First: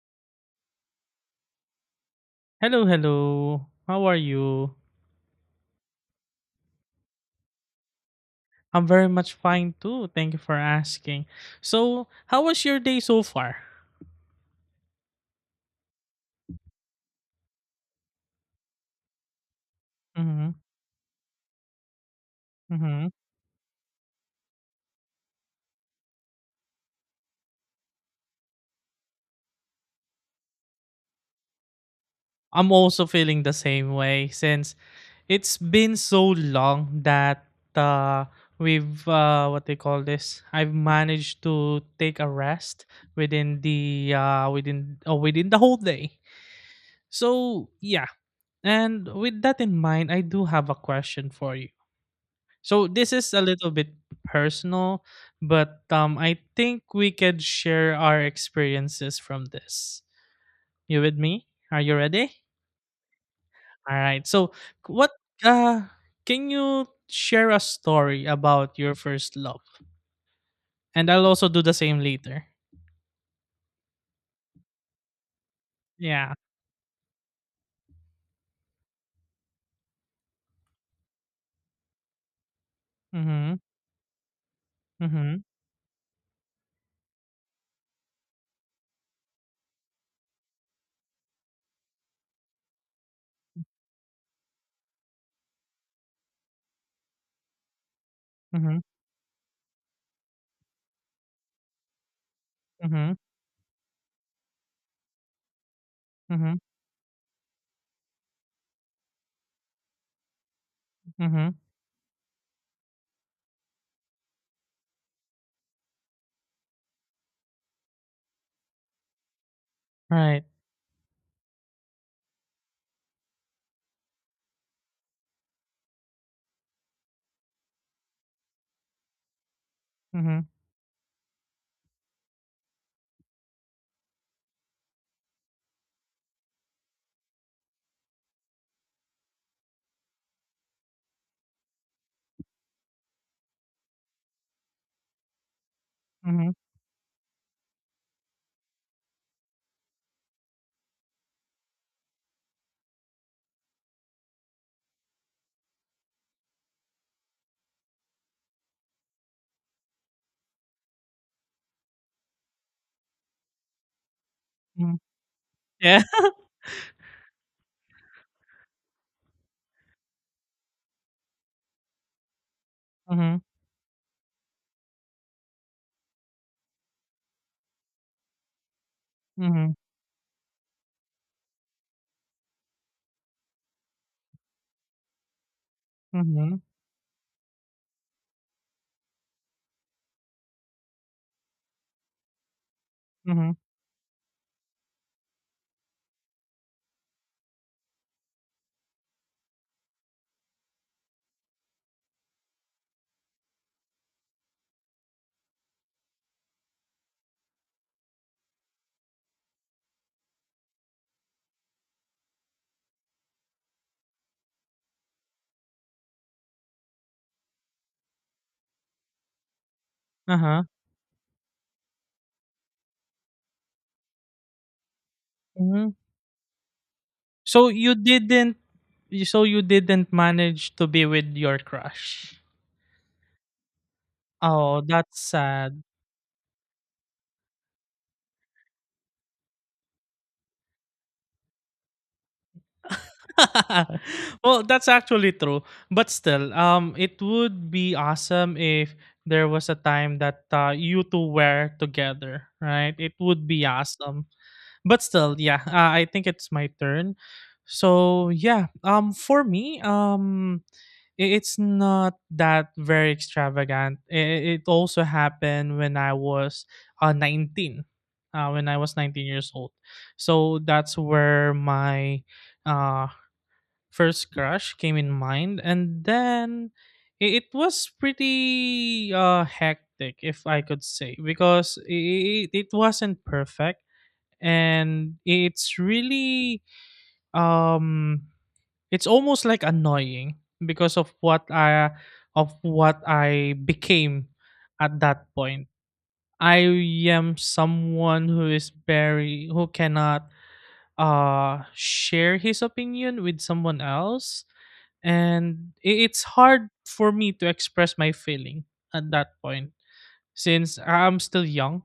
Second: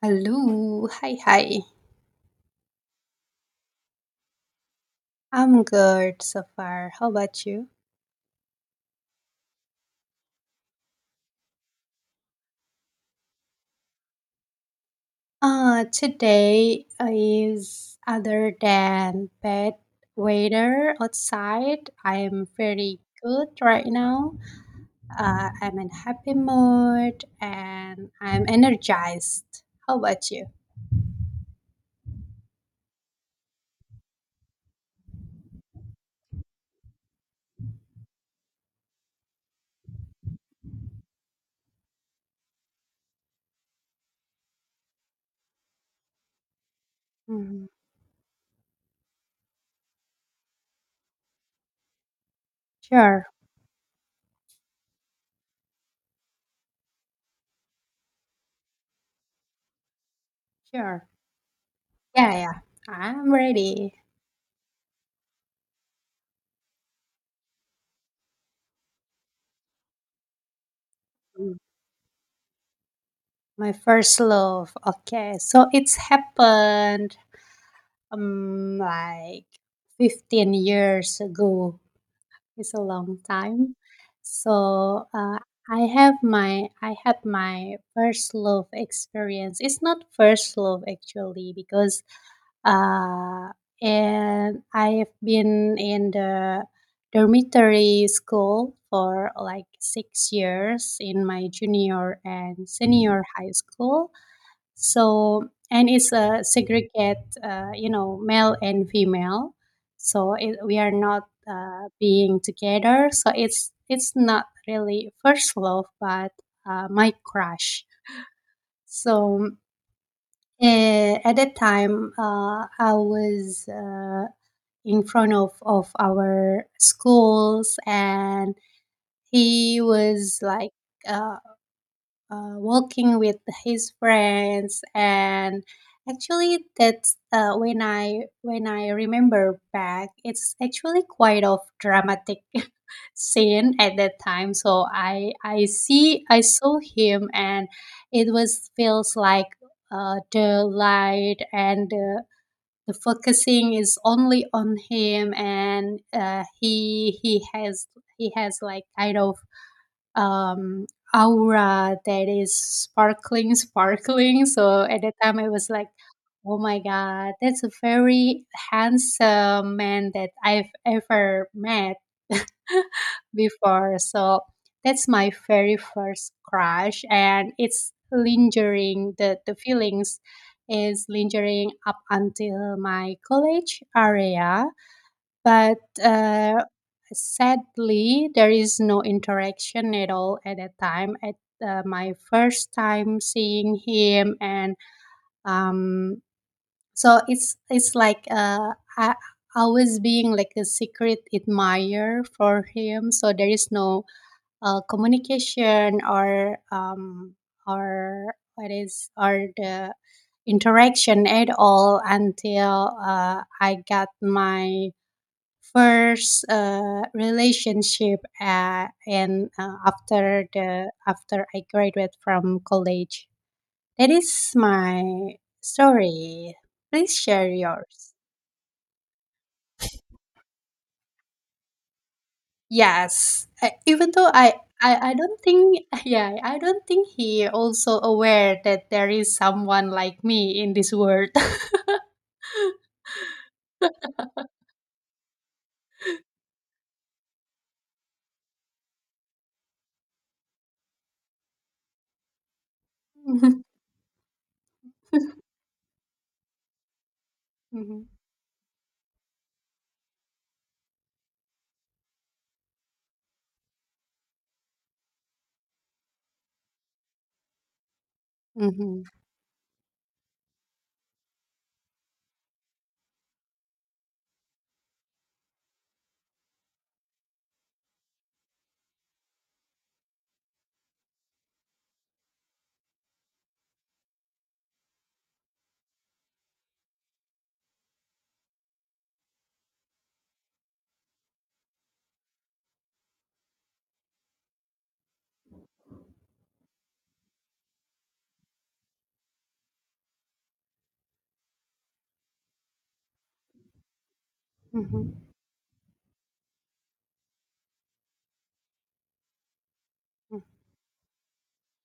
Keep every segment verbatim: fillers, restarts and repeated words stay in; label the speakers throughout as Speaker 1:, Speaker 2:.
Speaker 1: Hello, hi, hi.
Speaker 2: Hello, hello. How are you?
Speaker 1: I'm good so far. How about you?
Speaker 2: I'm very much fine too. Thank you for asking. So, how was your day so far?
Speaker 1: Uh, today is other than bad
Speaker 2: Mm-hmm.
Speaker 1: weather outside. I'm very
Speaker 2: Mm-hmm.
Speaker 1: good right now. Uh, I'm in happy mood and I'm energized. How about you?
Speaker 2: I'm also feeling the same way since it's been so long that uh, we've uh, what they call this. I've managed to take a rest within the uh, within uh, within the whole day.
Speaker 1: Mhm.
Speaker 2: So yeah, and with that in mind, I do have a question for you. So this
Speaker 1: Sure,
Speaker 2: is a little bit personal, but um, I think we could share our experiences from this. You
Speaker 1: sure.
Speaker 2: with me? Are you
Speaker 1: Yeah,
Speaker 2: ready?
Speaker 1: yeah. I'm ready.
Speaker 2: All right. So what uh, can you share a story about your first love? And I'll also
Speaker 1: Mm.
Speaker 2: do the same later.
Speaker 1: My first love. Okay, so it's
Speaker 2: Yeah.
Speaker 1: happened. Um like fifteen years ago, it's a long
Speaker 2: Mhm.
Speaker 1: time, so uh,
Speaker 2: Mhm.
Speaker 1: i have my i had my first love experience. It's not first love actually because uh and I've been in the dormitory school
Speaker 2: Mhm.
Speaker 1: for like six years in my junior and
Speaker 2: Mhm.
Speaker 1: senior high school. So, and it's a
Speaker 2: Mhm.
Speaker 1: segregate, uh, you know, male and female. So, it, we are not
Speaker 2: Mhm.
Speaker 1: uh, being together, so it's it's not really first love, but uh, my crush. So
Speaker 2: Right.
Speaker 1: uh, at that time, uh, I was uh, in front of, of our schools, and he was
Speaker 2: Mhm.
Speaker 1: like uh, uh, walking with his friends. And actually, that's uh, when i when i remember back, it's actually quite of dramatic scene at that time. So i i see i
Speaker 2: Mhm.
Speaker 1: saw him, and it was feels like uh, the light and the, the focusing is only on him. And uh, he he has he has like kind of um, aura that is sparkling, sparkling. So
Speaker 2: Mhm.
Speaker 1: at the time, I was like,
Speaker 2: Yeah.
Speaker 1: oh my God, that's a very handsome man that I've ever met
Speaker 2: Mhm.
Speaker 1: before. So that's my very first crush, and it's lingering. The, the
Speaker 2: Mhm.
Speaker 1: feelings is lingering up until my college area, but
Speaker 2: Mhm.
Speaker 1: uh, sadly, there is no interaction at all at that time. At uh, my first time
Speaker 2: Mhm.
Speaker 1: seeing him. And um, so it's it's like uh, I I was being like a secret admirer for him. So there is no uh, communication or um, or what is or the interaction at all until uh, I got my first uh, relationship, uh, and uh, after
Speaker 2: Uh
Speaker 1: the after I graduate from college. That is my
Speaker 2: huh.
Speaker 1: story. Please share
Speaker 2: So you
Speaker 1: yours.
Speaker 2: didn't so you didn't manage to be with your crush?
Speaker 1: Yes, uh, even though I,
Speaker 2: Oh,
Speaker 1: I I
Speaker 2: that's
Speaker 1: don't
Speaker 2: sad.
Speaker 1: think, yeah, I don't think he also aware that there is someone like me in this world.
Speaker 2: Well, that's actually true. But still, um, it would be awesome if there was a time that uh, you two were together, right? It would
Speaker 1: Mhm.
Speaker 2: be awesome. But still, yeah, uh, I think it's my turn.
Speaker 1: Mhm.
Speaker 2: So yeah, um, for me, um, i- it's not that very extravagant. It, it also happened when I was uh, nineteen, uh, when I was
Speaker 1: Mhm.
Speaker 2: nineteen years old. So that's where my uh, first crush came in mind. And then i- it was pretty uh, hectic, if I could say, because it, it wasn't perfect and it's really um it's almost like annoying because of what I of what I became at that point. I am someone who is very, who cannot uh share his opinion with someone else,
Speaker 1: Mhm.
Speaker 2: and i- it's hard for me to express my feeling at that point since I'm still young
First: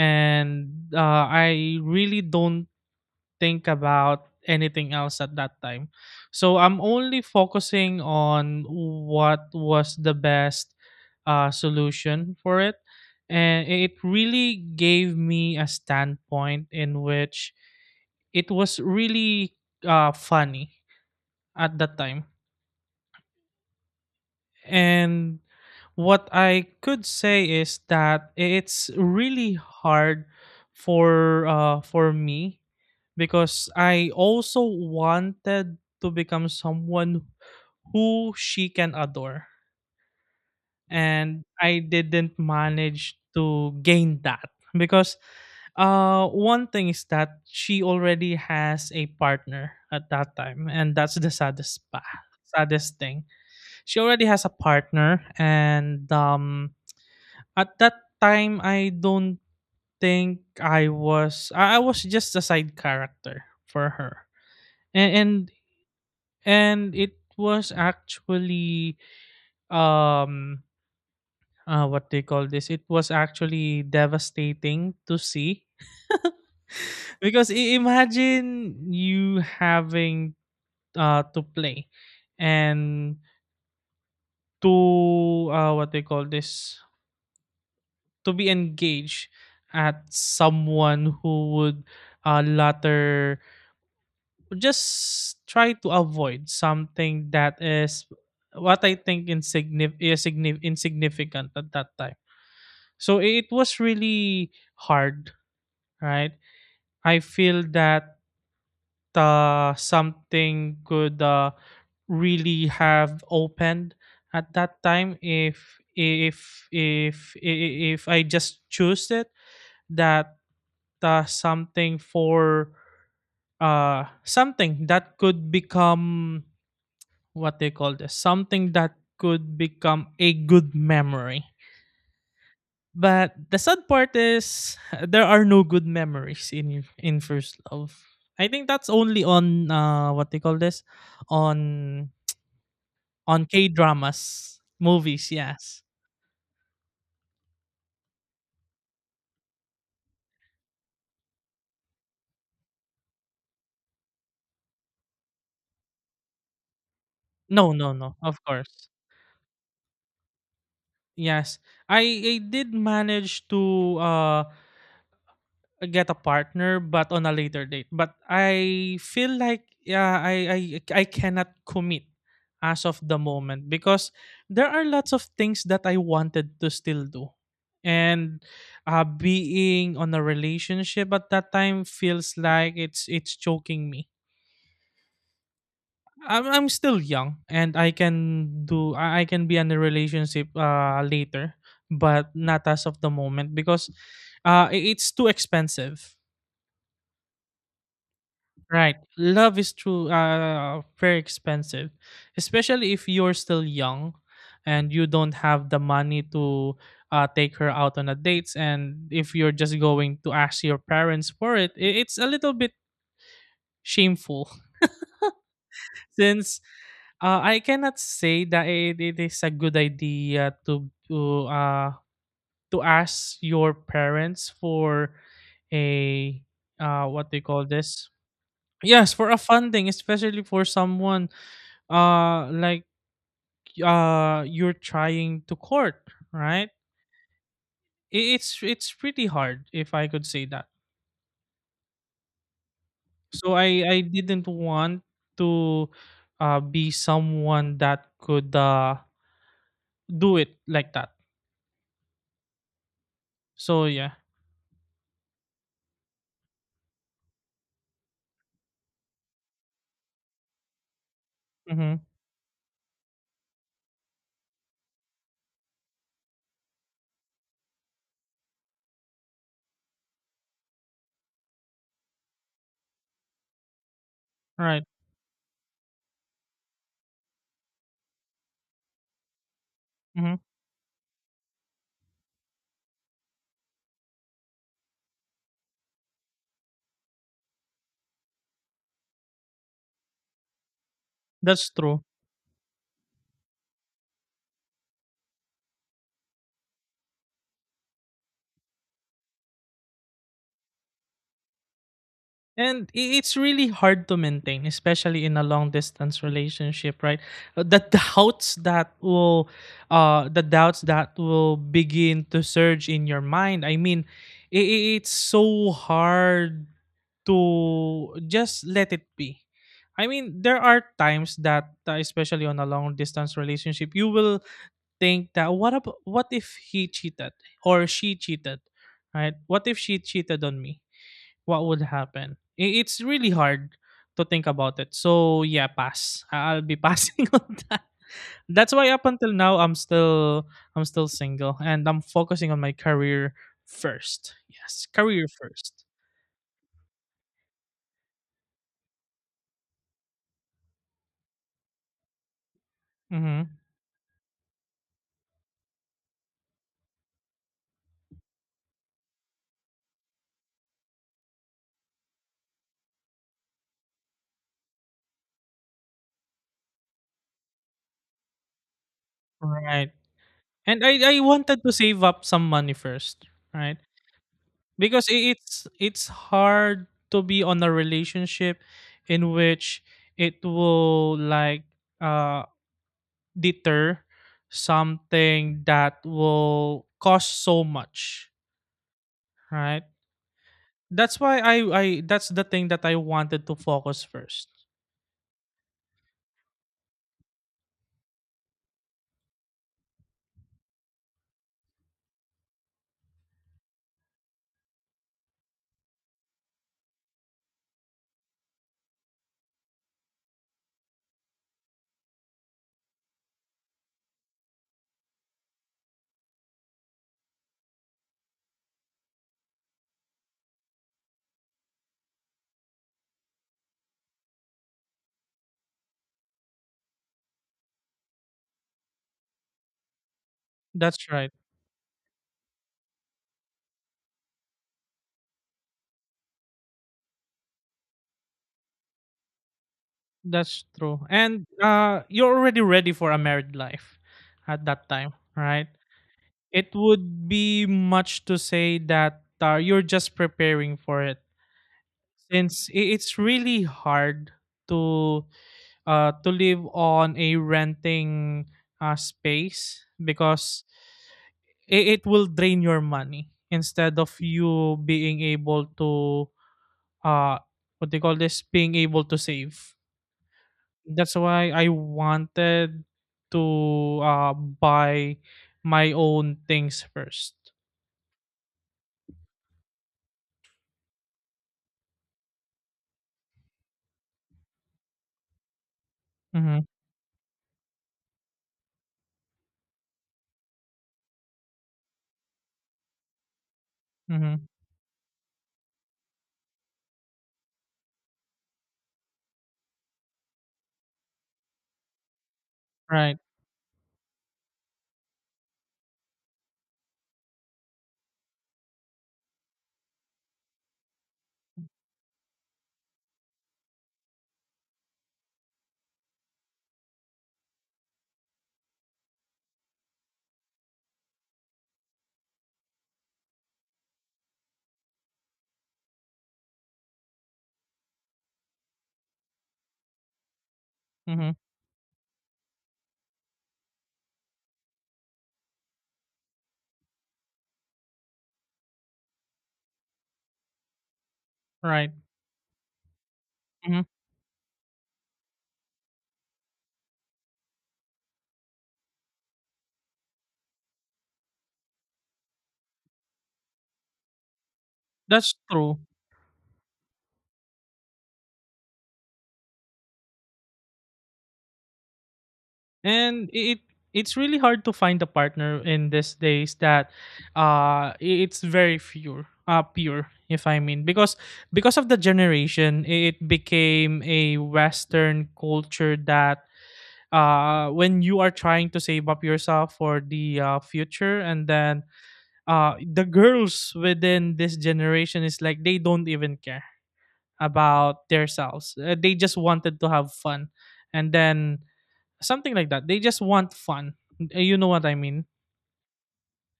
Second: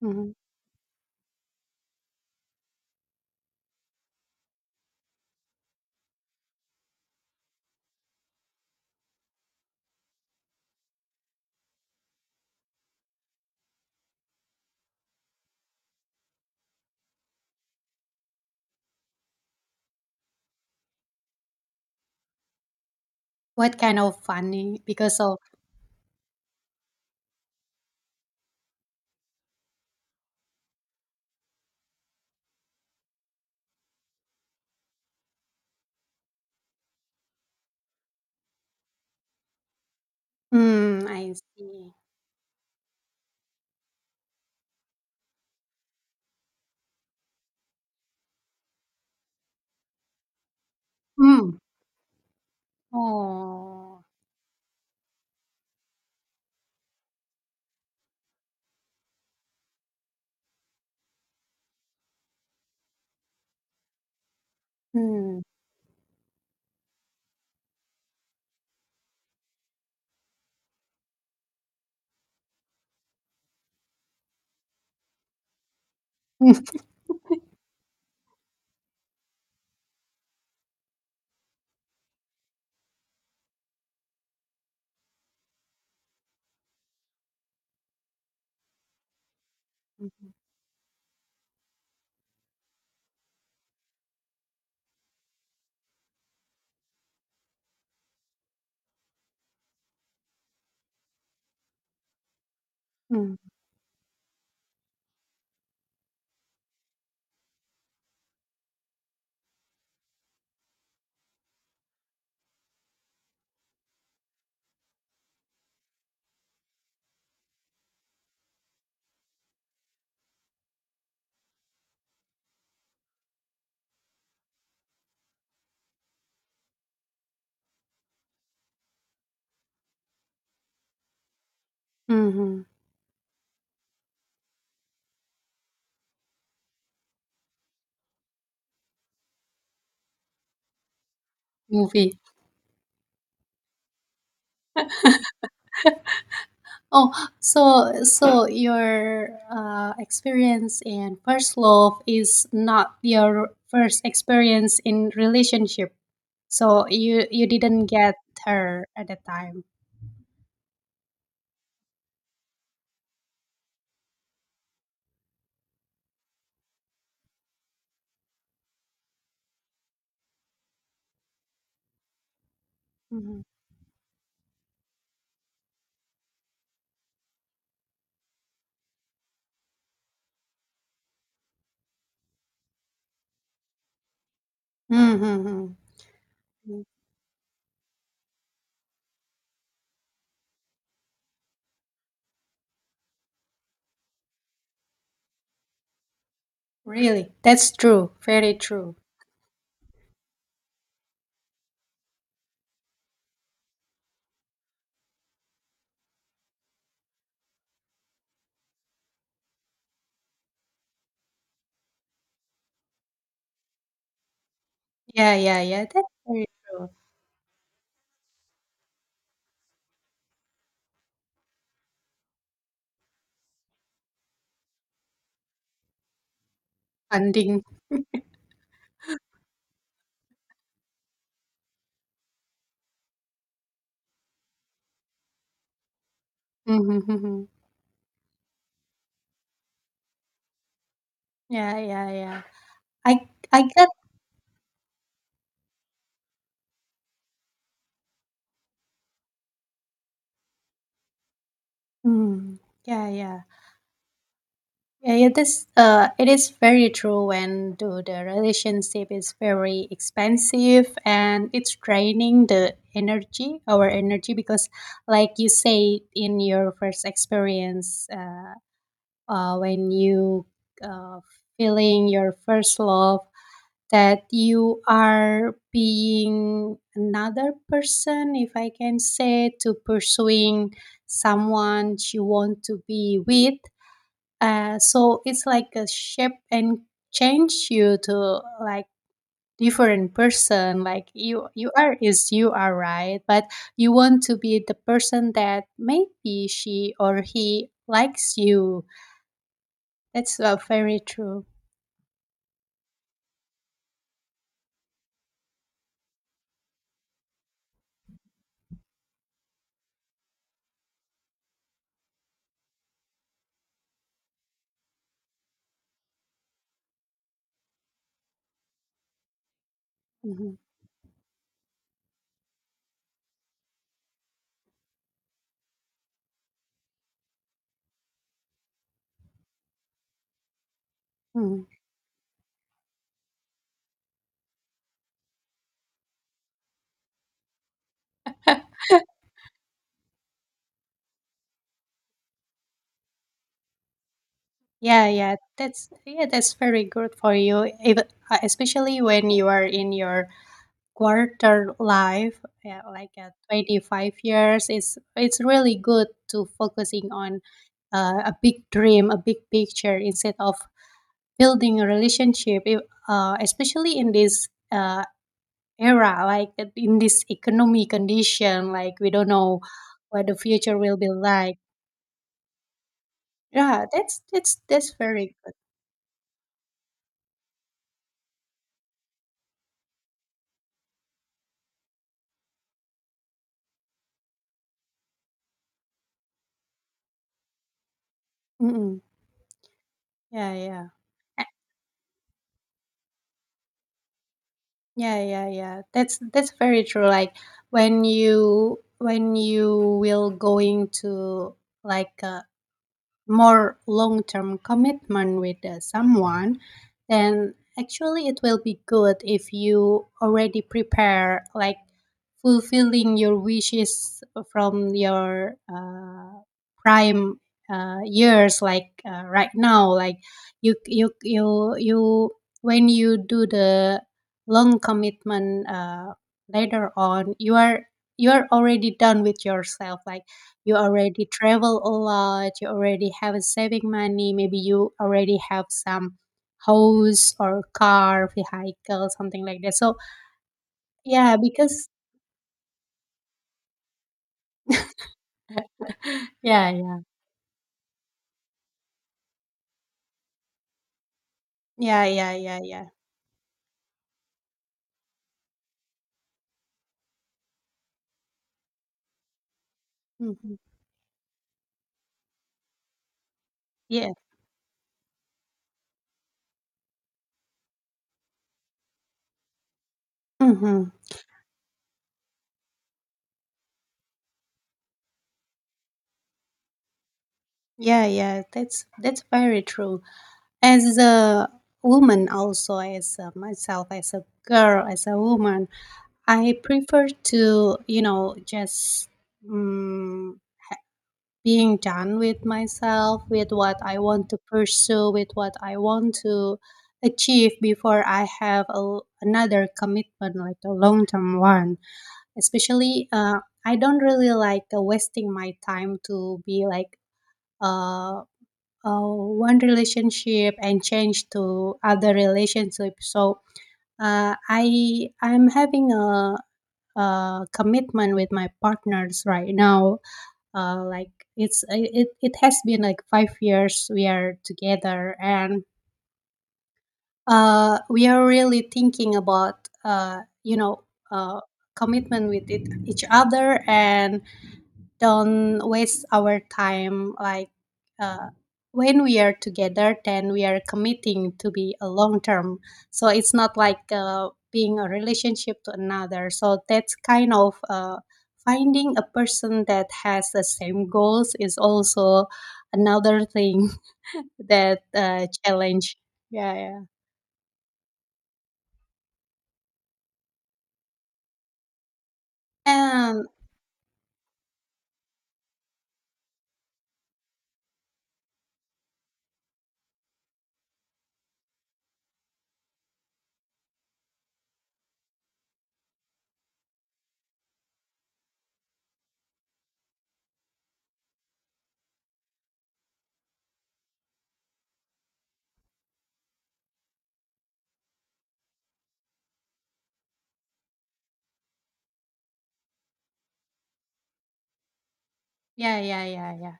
Speaker 1: Mhm.
Speaker 2: uh, I really don't think about anything else at that time. So I'm only focusing on what was the best uh, solution for it. And it really gave me a standpoint in which it was really uh, funny at that time.
Speaker 1: What kind of funny because of.
Speaker 2: And what I could say is that it's really hard for uh, for me because I also wanted to become someone who she can adore,
Speaker 1: Mm, I
Speaker 2: and I
Speaker 1: see.
Speaker 2: didn't manage to gain that because uh one thing is that she already has a partner at that time, and that's the
Speaker 1: Mm.
Speaker 2: saddest pa- saddest thing. She
Speaker 1: Oh,
Speaker 2: already has a partner, and um, at that time, I don't think I was. I I was just a side character for her, and
Speaker 1: hum,
Speaker 2: and, and it was actually um uh, what they call this. It was actually devastating to see,
Speaker 1: hum,
Speaker 2: because i- imagine you having uh to play and to uh what they call this to be engaged at
Speaker 1: hum,
Speaker 2: someone who would uh, latter just try to avoid something that is what I think insignif- is signif- insignificant at that time. So
Speaker 1: hum,
Speaker 2: it was really hard, right? I feel that uh, something could uh, really have opened at that time if if if if, if I just choose it, that uh, something for uh something that could become what they call this something that could become a good memory,
Speaker 1: hum, hum.
Speaker 2: but the sad part is there are no good memories in in first love. I think that's only on uh what they call this on
Speaker 1: Movie.
Speaker 2: on k dramas movies. Yes.
Speaker 1: Oh, so so your uh, experience in first love is not your first experience in relationship. So you you
Speaker 2: no
Speaker 1: didn't
Speaker 2: no
Speaker 1: get
Speaker 2: no of
Speaker 1: her
Speaker 2: course.
Speaker 1: at the time.
Speaker 2: Yes, i i did manage to uh get a partner, but on a later date. But I feel like yeah, i i i cannot commit as of the
Speaker 1: Mm-hmm.
Speaker 2: moment because there are lots of things that I wanted to still do, and uh being on a relationship at that time feels like it's it's choking me.
Speaker 1: Mm-hmm. Mm-hmm.
Speaker 2: i'm, I'm still young and i can do i I can be in a relationship uh later, but not as of the moment, because uh i- it's too expensive.
Speaker 1: Really, that's true, very true.
Speaker 2: Right. Love is true, uh very expensive. Especially if you're still young and you don't have the money to uh take her out on a dates, and if you're just going to ask your parents for it, i- it's a little bit shameful.
Speaker 1: Yeah, yeah, yeah, that's very
Speaker 2: Since
Speaker 1: true.
Speaker 2: uh, I cannot say that it, it is a good idea to to uh to ask your parents for a uh what they
Speaker 1: Funding.
Speaker 2: call this yes, for a funding, especially for someone uh like uh you're trying to court, right?
Speaker 1: Mhm, mhm.
Speaker 2: I- it's it's pretty hard, if I could say that.
Speaker 1: Yeah, yeah, yeah. I
Speaker 2: So
Speaker 1: I
Speaker 2: i
Speaker 1: get.
Speaker 2: i didn't want to uh be someone that could uh do it like that.
Speaker 1: Mm, yeah, yeah.
Speaker 2: So yeah.
Speaker 1: Yeah, yeah, this uh it is very true when the, the relationship is very expensive and it's
Speaker 2: Mm-hmm.
Speaker 1: draining the energy, our energy, because like you say in your first experience, uh, uh when you uh feeling your first love, that you
Speaker 2: Right.
Speaker 1: are being another person, if I can say, to
Speaker 2: Mm-hmm.
Speaker 1: pursuing someone you want to be with. Uh, so it's like a shape and change you to like different person, like you you
Speaker 2: That's
Speaker 1: are
Speaker 2: true.
Speaker 1: is you are right, but you want to be the person that maybe she or he likes you. That's uh, very true.
Speaker 2: And i- it's really hard to maintain, especially in a long distance relationship, right? Uh, the doubts that will, uh, the doubts that will begin to surge in your mind. I mean, i i- it's so hard to just let it be. I mean,
Speaker 1: Mhm,
Speaker 2: there are times that, uh, especially on a long distance relationship, you will think that, what about, what if he cheated or she cheated, right? What if she cheated on me?
Speaker 1: mhm.
Speaker 2: What would happen? I- It's really hard to think about it. So yeah, pass. I- I'll be passing on that. That's why up until now I'm still I'm still single and I'm focusing on my career first. Yes,
Speaker 1: Yeah,
Speaker 2: career
Speaker 1: yeah,
Speaker 2: first.
Speaker 1: that's yeah, that's very good for you, even uh, especially when you are in your quarter life, yeah, like at
Speaker 2: Mm-hmm.
Speaker 1: twenty-five years. It's it's really good to focusing on uh, a big dream, a big picture, instead of building a relationship. If, uh, especially in this uh, era, like uh, in this economy condition, like we don't know
Speaker 2: Right.
Speaker 1: what the future
Speaker 2: And
Speaker 1: will
Speaker 2: I
Speaker 1: be
Speaker 2: I
Speaker 1: like.
Speaker 2: wanted to save up some money first, right?
Speaker 1: Yeah, that's that's that's
Speaker 2: Because
Speaker 1: very
Speaker 2: i-
Speaker 1: good.
Speaker 2: it's it's hard to be on a relationship in which it will like uh deter something that will cost so much,
Speaker 1: Mm-mm.
Speaker 2: right?
Speaker 1: Yeah, yeah,
Speaker 2: That's why
Speaker 1: A-
Speaker 2: I I that's the thing that I wanted to focus first.
Speaker 1: yeah, yeah, yeah. That's that's very true. Like when you when you will going to like a more long term commitment with uh, someone, then actually it will be good if you already prepare like fulfilling your wishes from your uh, prime uh, years, like uh, right now. Like you you you you when you do the long commitment, uh, later on you are you are already done with yourself. Like you
Speaker 2: That's
Speaker 1: already
Speaker 2: right.
Speaker 1: travel a lot, you already have a saving money, maybe you already have some house or car vehicle, something like that. So
Speaker 2: That's true.
Speaker 1: yeah,
Speaker 2: And
Speaker 1: because
Speaker 2: uh you're already ready for a married life at that time, right?
Speaker 1: yeah,
Speaker 2: It
Speaker 1: yeah,
Speaker 2: would be much to say that uh, you're just preparing for it,
Speaker 1: yeah, yeah. Yeah,
Speaker 2: since
Speaker 1: yeah.
Speaker 2: i- it's really hard to uh, to live on a renting uh, space,
Speaker 1: Hmm,
Speaker 2: because it, it will drain your money instead
Speaker 1: yeah.
Speaker 2: of you being able to uh what they call this being able to save.
Speaker 1: Hmm.
Speaker 2: That's why I wanted to uh buy my own things first.
Speaker 1: Yeah, yeah, that's that's very true. As a woman, also as uh, myself, as a girl, as a woman, I
Speaker 2: Mm-hmm.
Speaker 1: prefer to you know just mm being done with myself, with what I want to
Speaker 2: Mm-hmm.
Speaker 1: pursue, with what I want to achieve before I have a, another commitment, like a long term one. Especially,
Speaker 2: Right.
Speaker 1: uh, I don't really like uh, wasting my time to be like uh, uh, one relationship and change to other relationship. So uh, I I'm having a, a commitment with my partners right now, uh, like it's it, it has been like five years we are together. And uh, we are really thinking about uh, you know
Speaker 2: Mhm.
Speaker 1: uh, commitment with it, each other, and don't waste our time. Like uh, when we are together, then we are committing to be a
Speaker 2: Right.
Speaker 1: long term. So it's not
Speaker 2: Mhm.
Speaker 1: like uh, being a relationship to another. So that's kind of uh, finding a person that has the same goals is also another thing that uh,
Speaker 2: That's true.
Speaker 1: challenge. Yeah, yeah. And.
Speaker 2: And i- it it's really hard to find a partner in these days that uh i- it's very pure. Uh pure, if I mean. Because because of the generation, i- it became a western culture that uh when you are trying to save up yourself for the uh, future, and then uh the girls within this generation is like they don't even care about themselves. Uh, they just wanted to have fun. And then something like that. They just want fun. Uh, You know what I mean?
Speaker 1: Yeah, yeah, yeah, yeah.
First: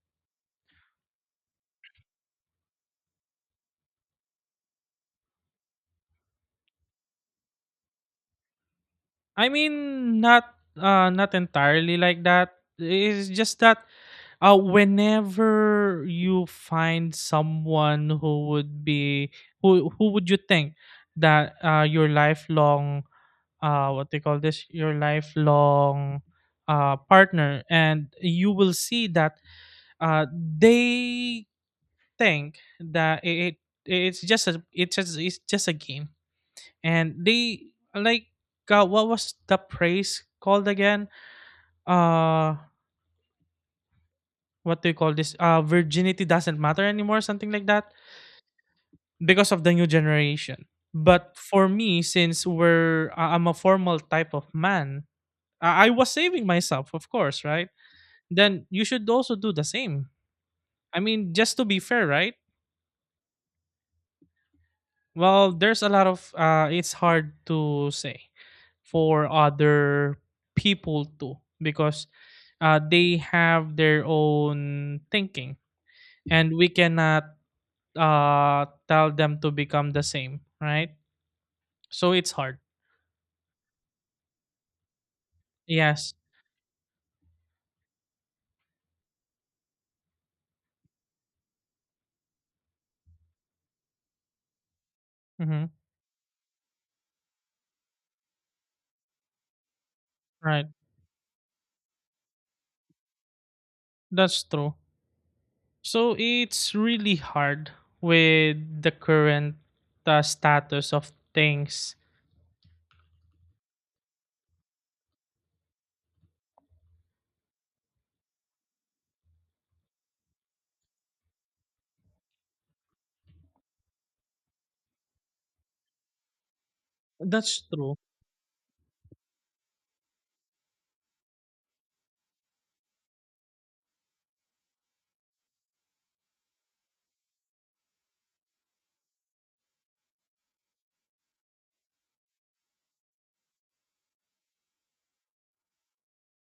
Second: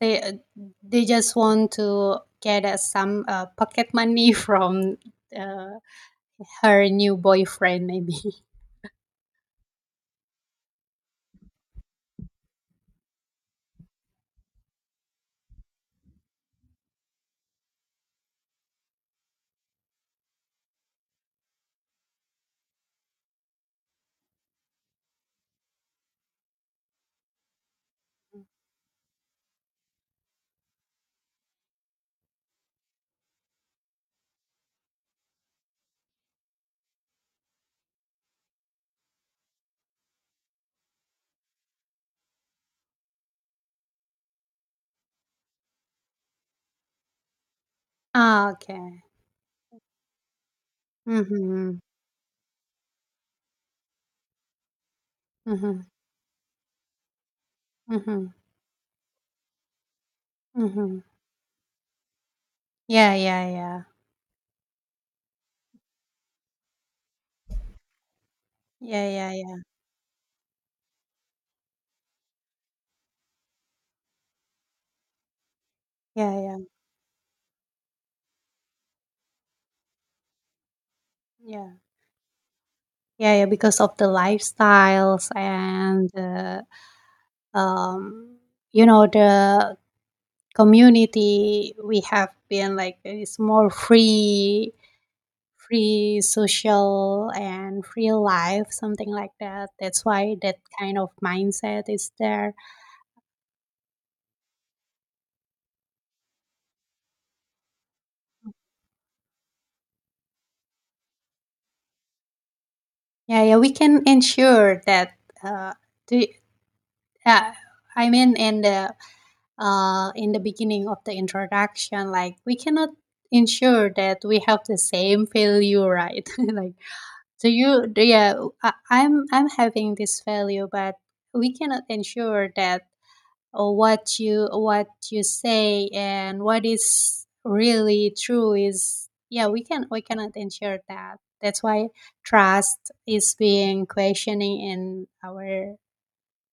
Speaker 1: They uh, they just want to get uh, some uh, pocket money from uh, her new boyfriend, maybe.
Speaker 2: I mean not uh not entirely like that. It's just that uh whenever you find someone who would be, who who would you think that uh your lifelong uh what they call this your lifelong uh partner, and you will see that uh they think that it, it it's just a it's just it's just a game, and they like, uh, what was the phrase called again? Uh, what do you call this? Uh, virginity doesn't matter anymore, something like that,
Speaker 1: Ah, okay.
Speaker 2: because of the new generation. But for
Speaker 1: Mm-hmm.
Speaker 2: me, since we're uh, I'm a formal type of man,
Speaker 1: Mm-hmm.
Speaker 2: I I was saving myself, of course, right?
Speaker 1: Mm-hmm.
Speaker 2: Then you should also do the same. I
Speaker 1: Mm-hmm.
Speaker 2: mean, just to be fair, right?
Speaker 1: Yeah, yeah, yeah.
Speaker 2: Well, there's a lot of uh it's hard to say
Speaker 1: Yeah,
Speaker 2: for
Speaker 1: yeah, yeah.
Speaker 2: other people too, because uh, they have their own thinking
Speaker 1: Yeah,
Speaker 2: and
Speaker 1: yeah,
Speaker 2: we cannot uh, tell them to become the same, right?
Speaker 1: yeah.
Speaker 2: So it's hard.
Speaker 1: Yeah, yeah, because of the lifestyles and
Speaker 2: Yes.
Speaker 1: the, um, you know, the community we have been like, it's more free,
Speaker 2: Mm-hmm.
Speaker 1: free social and free life, something like that. That's why that
Speaker 2: Right.
Speaker 1: kind of mindset is there.
Speaker 2: That's true. So it's really hard with the current uh, status of things.
Speaker 1: Yeah, yeah, we can ensure that. Uh, the, uh, I mean, in the uh, in the beginning of the introduction, like we cannot ensure that we have the same value, right? Like, so
Speaker 2: That's
Speaker 1: you,
Speaker 2: true.
Speaker 1: yeah, I, I'm, I'm having this value, but we cannot ensure that uh, what you, what you say and what is really true is, yeah, we can, we cannot ensure that. That's why trust is being questioning in our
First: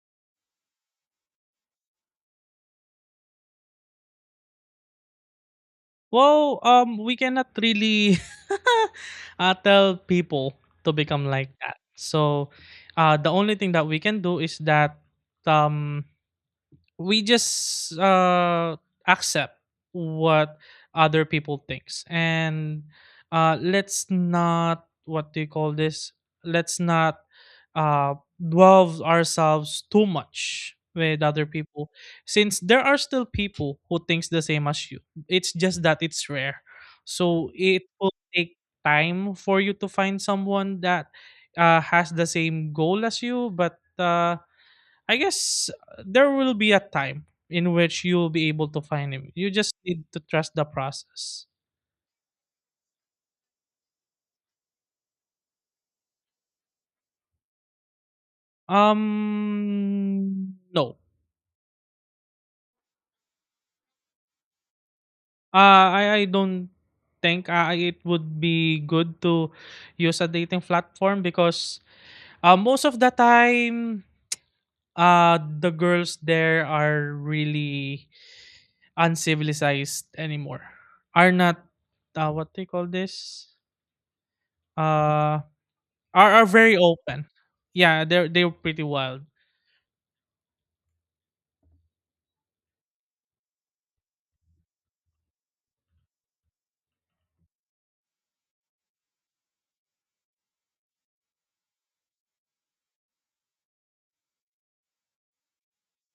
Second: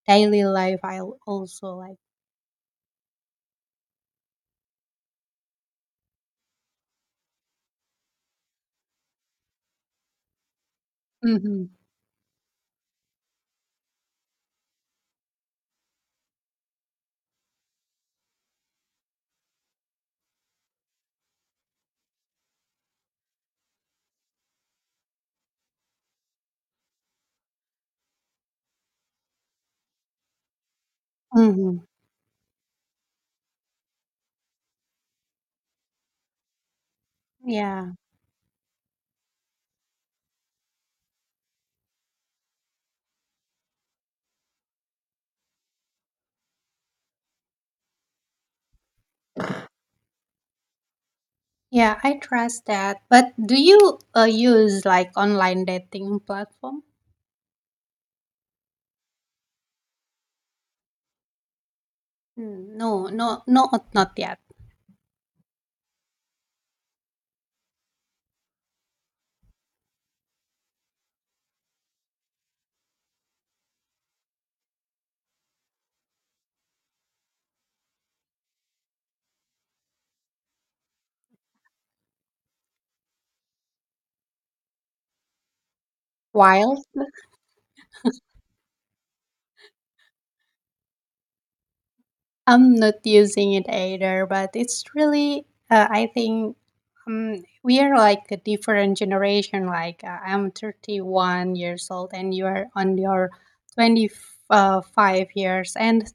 Speaker 1: daily life. I also like.
Speaker 2: Well, um, we cannot really uh, tell people to become like
Speaker 1: Mm-hmm.
Speaker 2: that. So, uh, the only thing that we can do is that um, we just uh accept what other people thinks, and uh let's not, what do you call this let's not uh dwell ourselves too much with other
Speaker 1: Mm-hmm.
Speaker 2: people, since there are still people who thinks the same as you. It's just that it's rare, so it
Speaker 1: Yeah.
Speaker 2: will take time for you to find someone that uh, has the same goal as you, but uh I guess uh, there will be a time in which you will be able to find him. You just need to trust the process.
Speaker 1: Yeah, I trust that. But do you uh, use like online dating platform?
Speaker 2: Um, no.
Speaker 1: Hmm. No, no, not not yet.
Speaker 2: Uh, I, I don't think uh, it would be good to use a dating platform because, uh, most of the time, uh, the girls there are really uncivilized anymore. Are not, uh, what they call this? Uh, Are are very
Speaker 1: While
Speaker 2: open. Yeah, they're they're pretty wild.
Speaker 1: I'm not using it either, but it's really uh, I think um, we are like a different generation. Like uh, I'm thirty-one years old, and you are on your twenty-five years, and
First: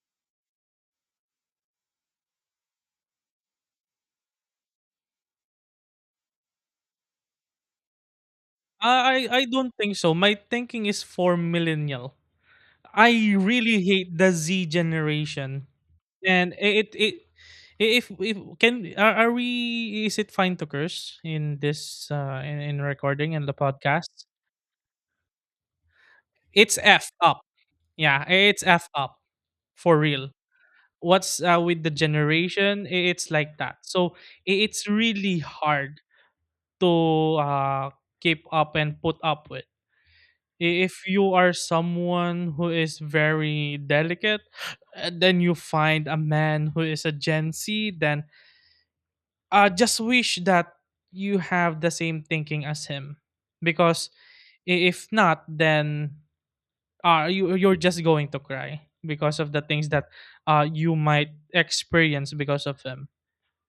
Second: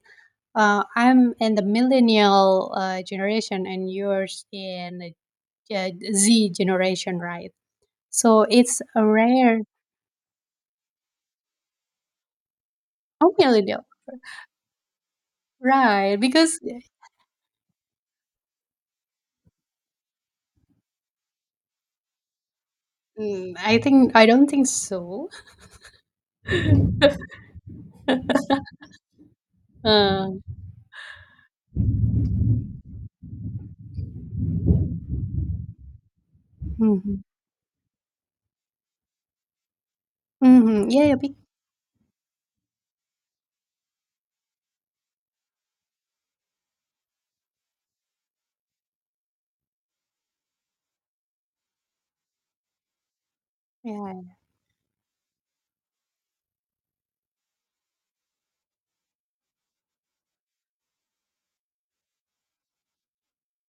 Speaker 1: uh, I'm in the millennial uh, generation, and yours in the uh, Z generation, right? So it's
Speaker 2: I
Speaker 1: a
Speaker 2: I I
Speaker 1: rare.
Speaker 2: don't think so. My thinking is for millennial. I
Speaker 1: Only really?
Speaker 2: really
Speaker 1: No.
Speaker 2: hate the Z generation.
Speaker 1: Right,
Speaker 2: And
Speaker 1: because
Speaker 2: it it I- if if can, are, are we, is it fine to curse in this uh in, in recording and the
Speaker 1: mm, I think I
Speaker 2: podcast?
Speaker 1: don't think so.
Speaker 2: It's F up. Yeah, it's F up for real.
Speaker 1: Um,
Speaker 2: What's uh, with the generation? i- It's like that. So i- it's really hard to
Speaker 1: hmm,
Speaker 2: uh, keep up and put up with. I-
Speaker 1: hmm. Yeah,
Speaker 2: If
Speaker 1: yeah,
Speaker 2: you
Speaker 1: be,
Speaker 2: are someone who is very delicate, uh, then you find a man who is a Gen Z, then uh, just wish that you have the same thinking as him. Because
Speaker 1: yeah.
Speaker 2: i- if not, then uh, you, you're just going to cry because of the things that uh, you might experience because of him.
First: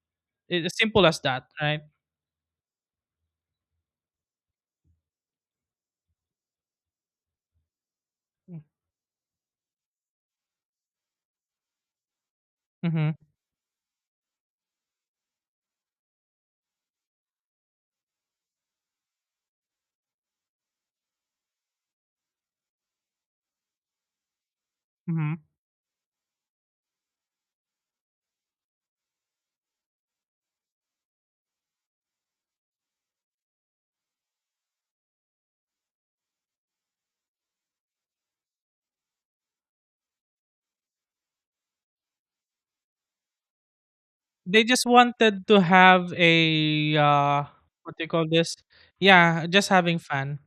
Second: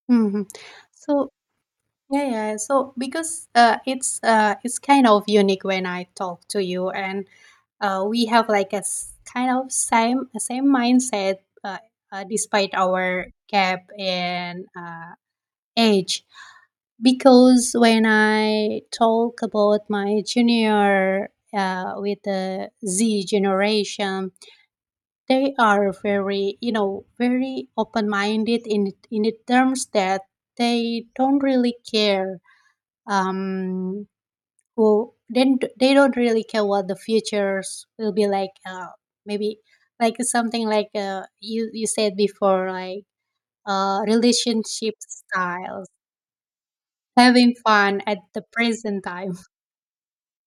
Speaker 1: Hmm.
Speaker 2: It's simple as
Speaker 1: So
Speaker 2: that, right?
Speaker 1: yeah, yeah. Yeah, so because uh, it's uh, it's kind of unique when I talk to you, and uh, we have like a s- kind of same same mindset, uh, uh, despite
Speaker 2: Mm-hmm.
Speaker 1: our gap in uh, age. Because when I talk about my junior uh, with the Z generation,
Speaker 2: Mm-hmm.
Speaker 1: they are very, you know, very open-minded in in the terms that they don't really care. Um, who then they they don't really care what the futures will be like. Uh, maybe like something like uh, you you said before, like uh,
Speaker 2: They just
Speaker 1: relationship
Speaker 2: wanted to
Speaker 1: styles,
Speaker 2: have a, uh,
Speaker 1: having
Speaker 2: what
Speaker 1: fun
Speaker 2: do you
Speaker 1: at
Speaker 2: call
Speaker 1: the
Speaker 2: this?
Speaker 1: present time.
Speaker 2: Yeah, just having fun.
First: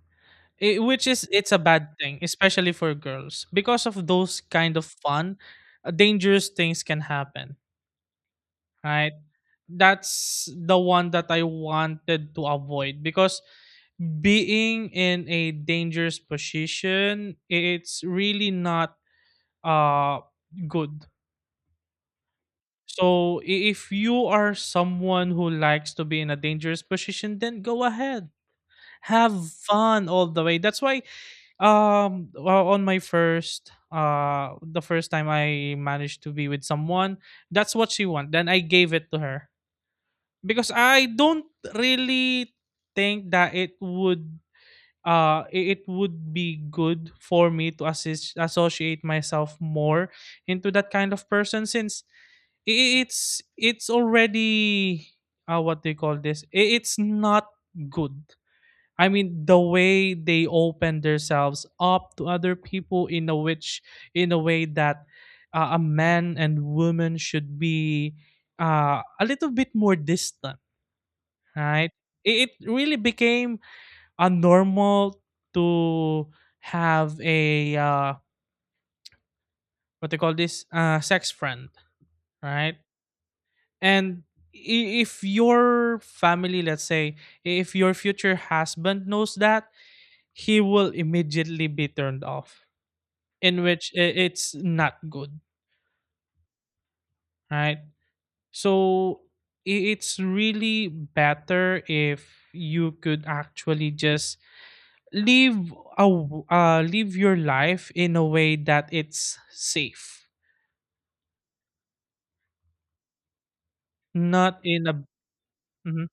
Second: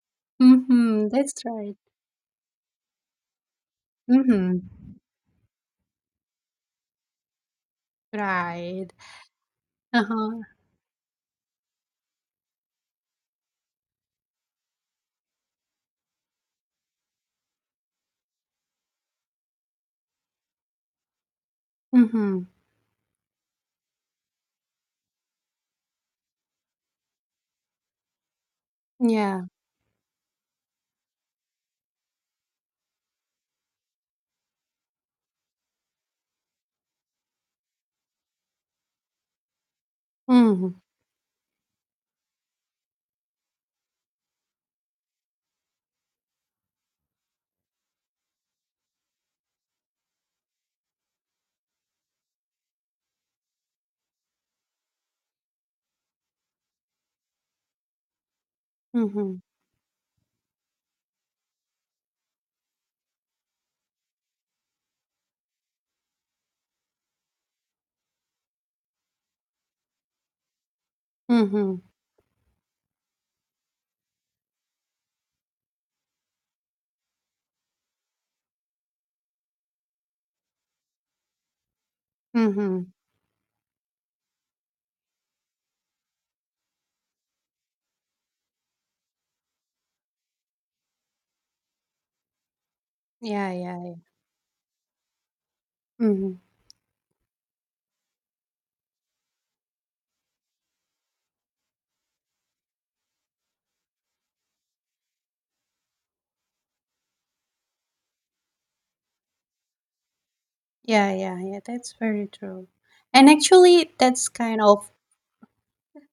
Speaker 2: I which
Speaker 1: Mhm,
Speaker 2: is
Speaker 1: that's
Speaker 2: it's a
Speaker 1: right.
Speaker 2: bad thing, especially for girls. Because of those
Speaker 1: Mhm.
Speaker 2: kind of fun, uh, dangerous things can happen,
Speaker 1: Right.
Speaker 2: right?
Speaker 1: Uh-huh.
Speaker 2: That's the one that I wanted to avoid because being in a dangerous position, it's really not uh good.
Speaker 1: Mhm.
Speaker 2: So i- if you are someone who likes to be in a dangerous position, then go ahead. Have
Speaker 1: Yeah.
Speaker 2: fun all the way. That's why um well, on my first uh the first time I managed to be with someone, that's what she want. Then I gave it to her. Because
Speaker 1: Mhm.
Speaker 2: I don't really think that it would uh i- it would be good for me to assist associate myself more into that kind of person since it's it's already uh, what they call this I- it's not good. I
Speaker 1: Mhm.
Speaker 2: mean, the way they open themselves up to other people in a which in a way that uh, a man and woman should be uh, a little bit more distant,
Speaker 1: Mhm.
Speaker 2: right. It, it really became a normal to have a uh, what they call this uh, sex friend, right.
Speaker 1: Mhm.
Speaker 2: And i- if your family, let's say, if your future husband knows that, he will immediately be turned off,
Speaker 1: Yeah,
Speaker 2: in which
Speaker 1: yeah.
Speaker 2: i- it's not good,
Speaker 1: Mhm.
Speaker 2: right? So i- it's really better if you could actually just live a, w- uh, live your life in a way that it's safe,
Speaker 1: Yeah, yeah, yeah. That's very true. And actually that's
Speaker 2: not
Speaker 1: kind
Speaker 2: in
Speaker 1: of
Speaker 2: a. Mhm.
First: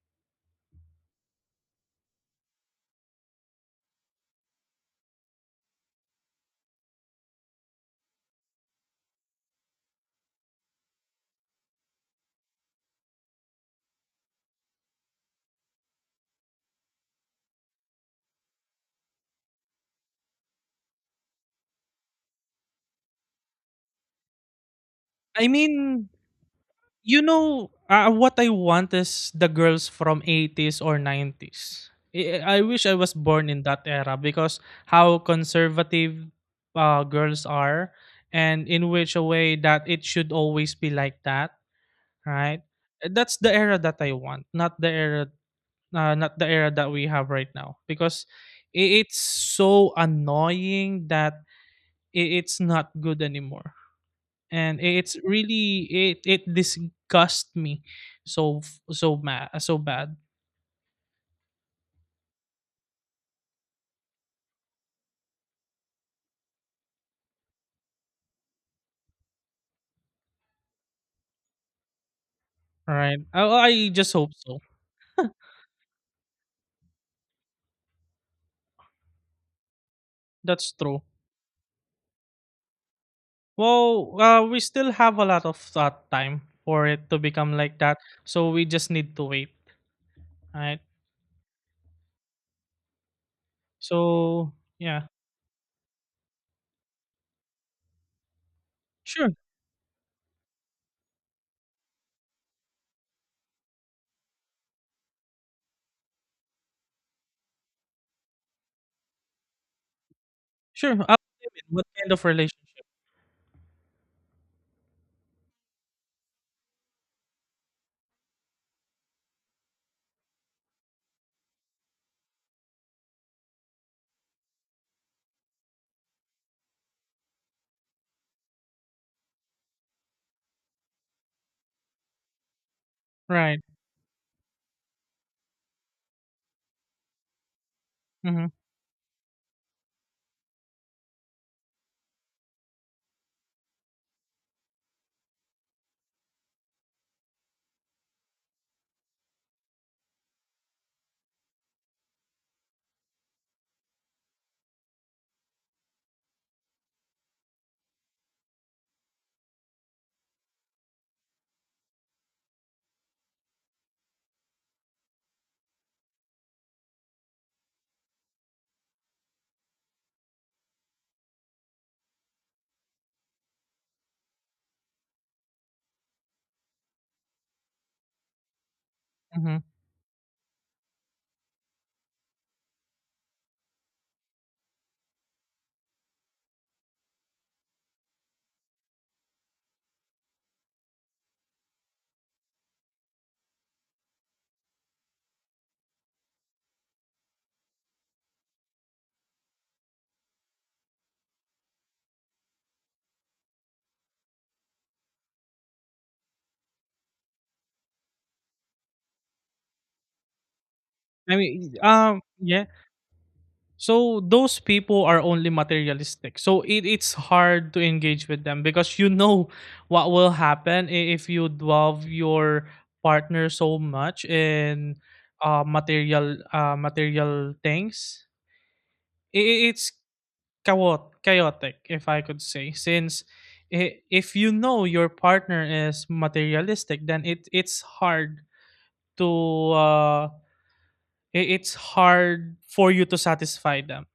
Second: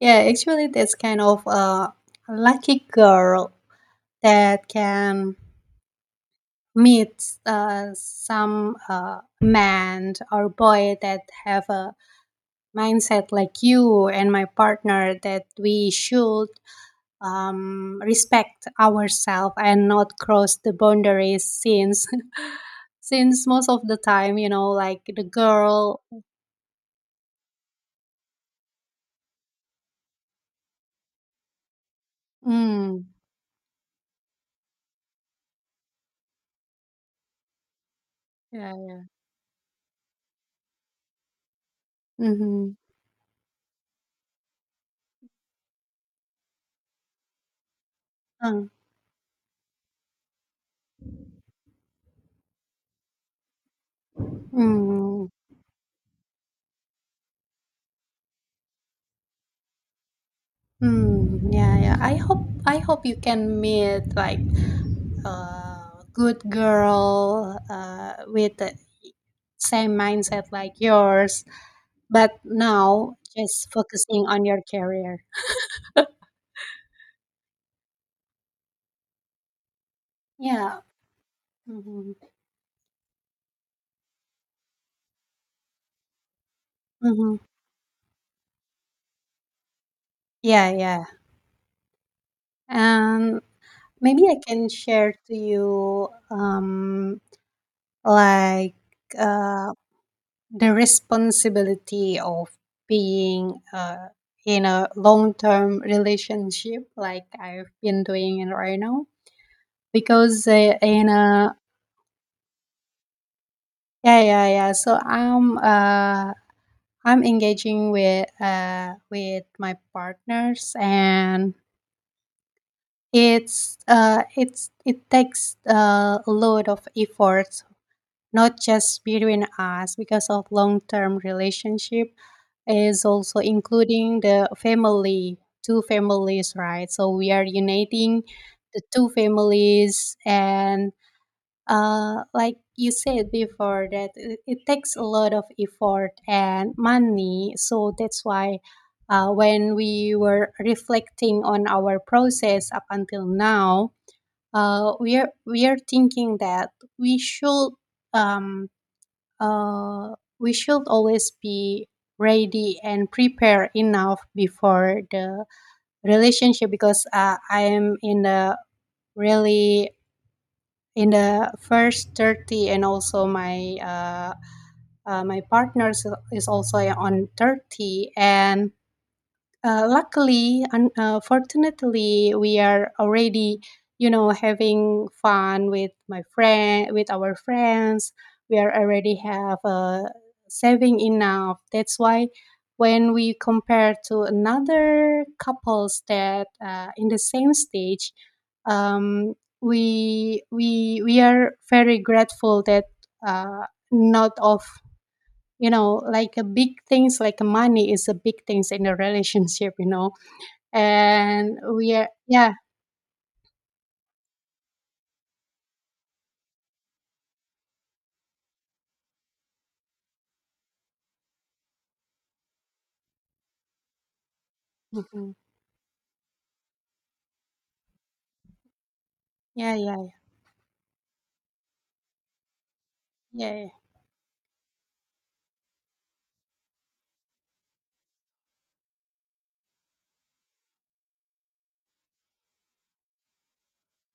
Speaker 1: Yeah, actually, that's kind of a lucky girl that can meet uh some uh man or boy that have a mindset like you and my partner, that we should um, respect ourselves and not cross the boundaries, since since most of the time, you know, like the
Speaker 2: I
Speaker 1: girl.
Speaker 2: mean, you know, uh, what I want is the girls from eighties or nineties. I, I wish I
Speaker 1: Mm.
Speaker 2: was born in that era because how conservative uh, girls are, and
Speaker 1: Yeah,
Speaker 2: in
Speaker 1: yeah.
Speaker 2: which a way that it should always be like that, right?
Speaker 1: Mm-hmm.
Speaker 2: That's the era that I want, not the era uh, not the era that we have right now because
Speaker 1: uh,
Speaker 2: i- it's so annoying that i- it's not good anymore, and it's
Speaker 1: mm.
Speaker 2: really it it disgusts me so f- so ma- so bad.
Speaker 1: Mm, yeah, yeah, I hope I hope you can meet like a good girl uh, with the same mindset like yours, but
Speaker 2: All
Speaker 1: now
Speaker 2: right, I,
Speaker 1: just
Speaker 2: I just
Speaker 1: focusing
Speaker 2: hope
Speaker 1: on your
Speaker 2: so.
Speaker 1: career.
Speaker 2: That's
Speaker 1: Yeah.
Speaker 2: true.
Speaker 1: Mm-hmm.
Speaker 2: Well, uh, we still have a lot of uh, time for it to
Speaker 1: Mm-hmm.
Speaker 2: become like that, so we just need to wait. All
Speaker 1: Yeah,
Speaker 2: right.
Speaker 1: yeah. Um, Maybe I
Speaker 2: So
Speaker 1: can
Speaker 2: yeah.
Speaker 1: share to you um, like
Speaker 2: Sure.
Speaker 1: uh, the responsibility of being uh, in a long-term relationship, like I've been doing it right now. Because uh,
Speaker 2: Sure,
Speaker 1: in
Speaker 2: I'll —
Speaker 1: a,
Speaker 2: what kind of relationship?
Speaker 1: yeah, yeah, yeah. So I'm uh, I'm engaging with uh, with my partners, and it's uh it's it takes uh, a lot of effort, not just between us, because of long-term relationship is also
Speaker 2: Right.
Speaker 1: including the family, two families, right? So we are uniting
Speaker 2: Mm-hmm.
Speaker 1: the two families. And uh like you said before, that it, it takes a lot of effort and money. So that's why uh, when we were reflecting on our process up until now, uh, we are we are thinking that we should um, uh, we should always be ready and prepare enough before the relationship. Because uh, I am in the really in the first thirty, and also my uh, uh, my partner is is also on thirty. And
Speaker 2: Mm-hmm.
Speaker 1: uh, luckily and uh, fortunately, we are already, you know, having fun with my friend with our friends, we are already have uh, saving enough. That's why when we compare to another couples that uh, in the same stage, um, we we we are very grateful that uh, not of, you know, like a big things, like money is a big things in a relationship, you know,
Speaker 2: i
Speaker 1: and
Speaker 2: mean
Speaker 1: we are,
Speaker 2: um
Speaker 1: yeah.
Speaker 2: yeah So those people are only materialistic. So it, it's hard to engage with them, because you know what will happen i- if you love your partner so much in
Speaker 1: Mhm.
Speaker 2: uh, material uh, material things. I- i-
Speaker 1: Yeah,
Speaker 2: It's
Speaker 1: yeah,
Speaker 2: chaot- chaotic, if I could say, since
Speaker 1: yeah, yeah.
Speaker 2: i- if you know your partner is materialistic, then it it's hard to uh, i- it's hard for you to satisfy them,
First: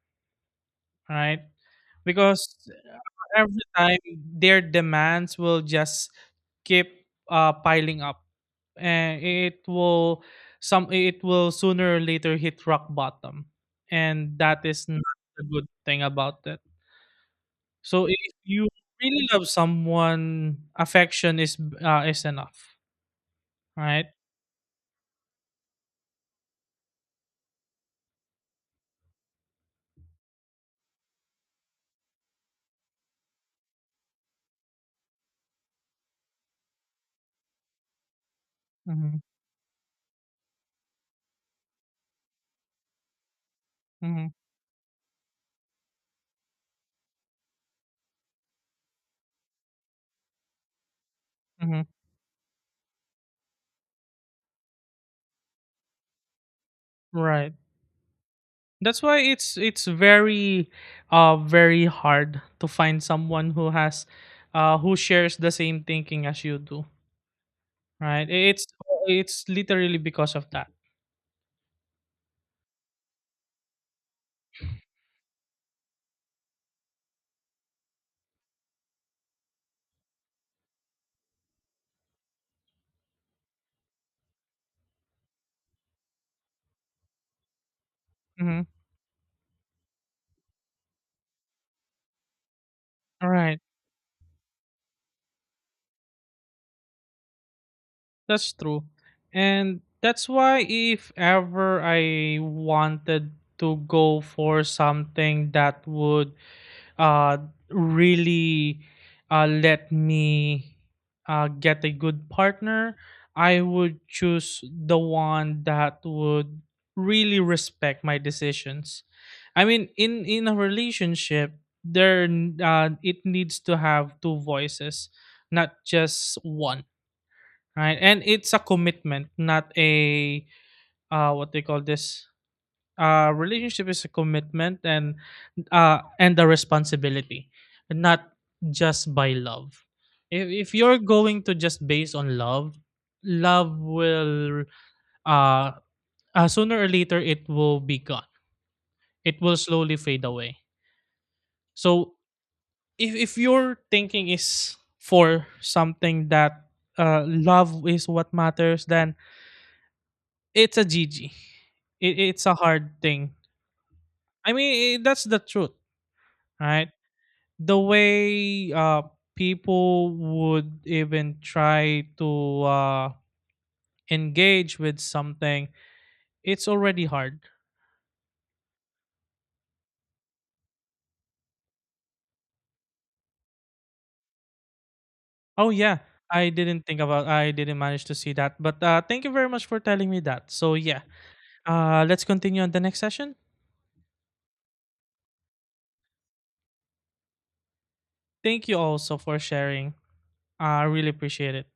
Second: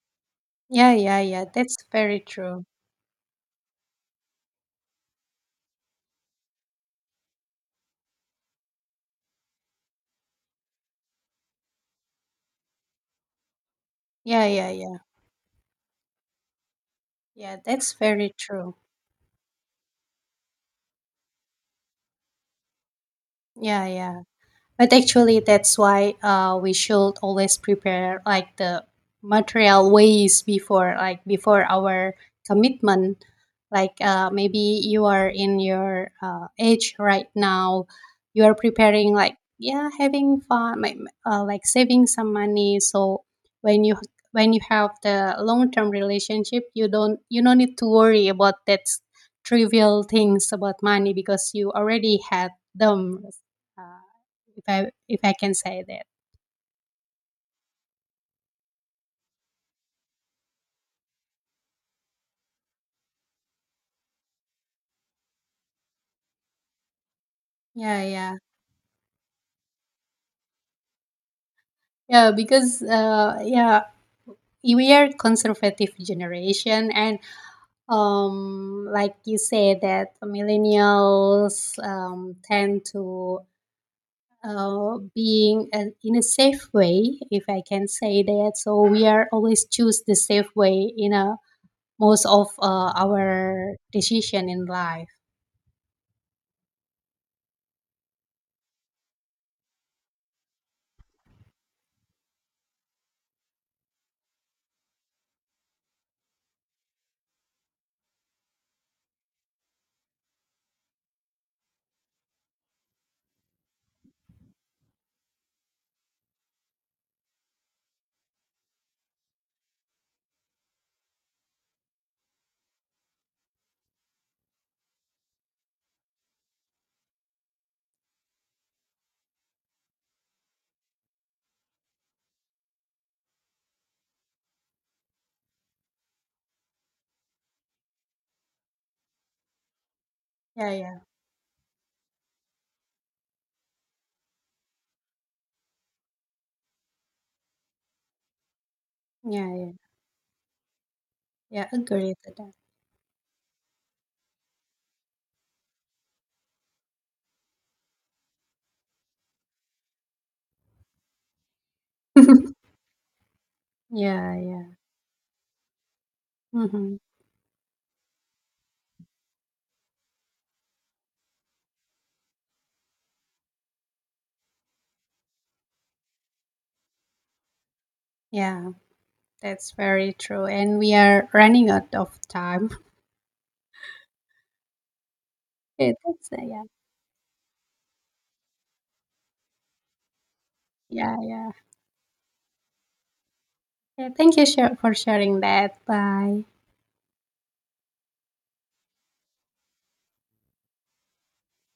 Speaker 1: Yeah, yeah,
Speaker 2: right?
Speaker 1: yeah, that's very
Speaker 2: Because
Speaker 1: true.
Speaker 2: every time their demands will just keep uh, piling up, and it will some it will sooner or later hit rock bottom, and
Speaker 1: Yeah,
Speaker 2: that
Speaker 1: yeah,
Speaker 2: is
Speaker 1: yeah,
Speaker 2: not a good thing about it.
Speaker 1: yeah, that's
Speaker 2: So if
Speaker 1: very
Speaker 2: you
Speaker 1: true.
Speaker 2: really love someone, affection is uh, is enough,
Speaker 1: Yeah,
Speaker 2: right?
Speaker 1: yeah. But actually, that's why uh, we should always prepare like the material ways before, like before our commitment. Like uh, maybe you are in your uh, age right now, you are preparing
Speaker 2: Hmm.
Speaker 1: like, yeah, having fun, like, uh, like saving some money. So when you
Speaker 2: Hmm.
Speaker 1: when you have the long term relationship, you don't, you don't need to worry about that trivial things about money because you
Speaker 2: Hmm.
Speaker 1: already had them. Uh, if, I if I can say that.
Speaker 2: Right, that's why it's it's very uh very hard to find someone who has uh who shares the same thinking as you do.
Speaker 1: Yeah,
Speaker 2: Right,
Speaker 1: yeah,
Speaker 2: it's it's literally because of that.
Speaker 1: yeah. Because uh, yeah, we are conservative generation, and um, like you say that millennials um tend to uh being uh, in a safe way, if I can say that.
Speaker 2: Mhm.
Speaker 1: So we are always choose the safe way in a most of uh,
Speaker 2: alright,
Speaker 1: our decision in life.
Speaker 2: that's true, and that's why if ever I wanted to go for something that would uh, really uh, let me uh, get a good partner, I would choose the one that would really respect my decisions. I mean, in in a relationship, there n- uh, it needs to have two voices, not just one, right? And it's a commitment, not a uh, what they call this. Uh, relationship is a commitment, and uh, and the responsibility, not just by love. If, if
Speaker 1: Yeah,
Speaker 2: you're
Speaker 1: yeah,
Speaker 2: going to just base on love, love will uh, uh sooner or later it will be gone. It
Speaker 1: yeah,
Speaker 2: will
Speaker 1: yeah,
Speaker 2: slowly fade away.
Speaker 1: yeah. Agree
Speaker 2: So
Speaker 1: to that.
Speaker 2: if if your thinking is for something that uh, love is what matters, then it's a G G. It, it's a hard thing.
Speaker 1: Yeah,
Speaker 2: I
Speaker 1: yeah.
Speaker 2: mean, I that's the truth, right?
Speaker 1: Mm-hmm.
Speaker 2: The way uh, people would even try to uh, engage with something, it's already hard.
Speaker 1: Yeah. That's very true. And we are running out of time.
Speaker 2: Oh
Speaker 1: Yeah,
Speaker 2: yeah,
Speaker 1: that's, uh,
Speaker 2: I
Speaker 1: yeah,
Speaker 2: didn't think about. I didn't manage to see that. But uh, thank you very much for telling me that. So yeah,
Speaker 1: yeah, yeah.
Speaker 2: uh, let's continue on the next session.
Speaker 1: Yeah, thank you shar- for sharing that. Bye.
Speaker 2: Thank you also for sharing. I really appreciate it.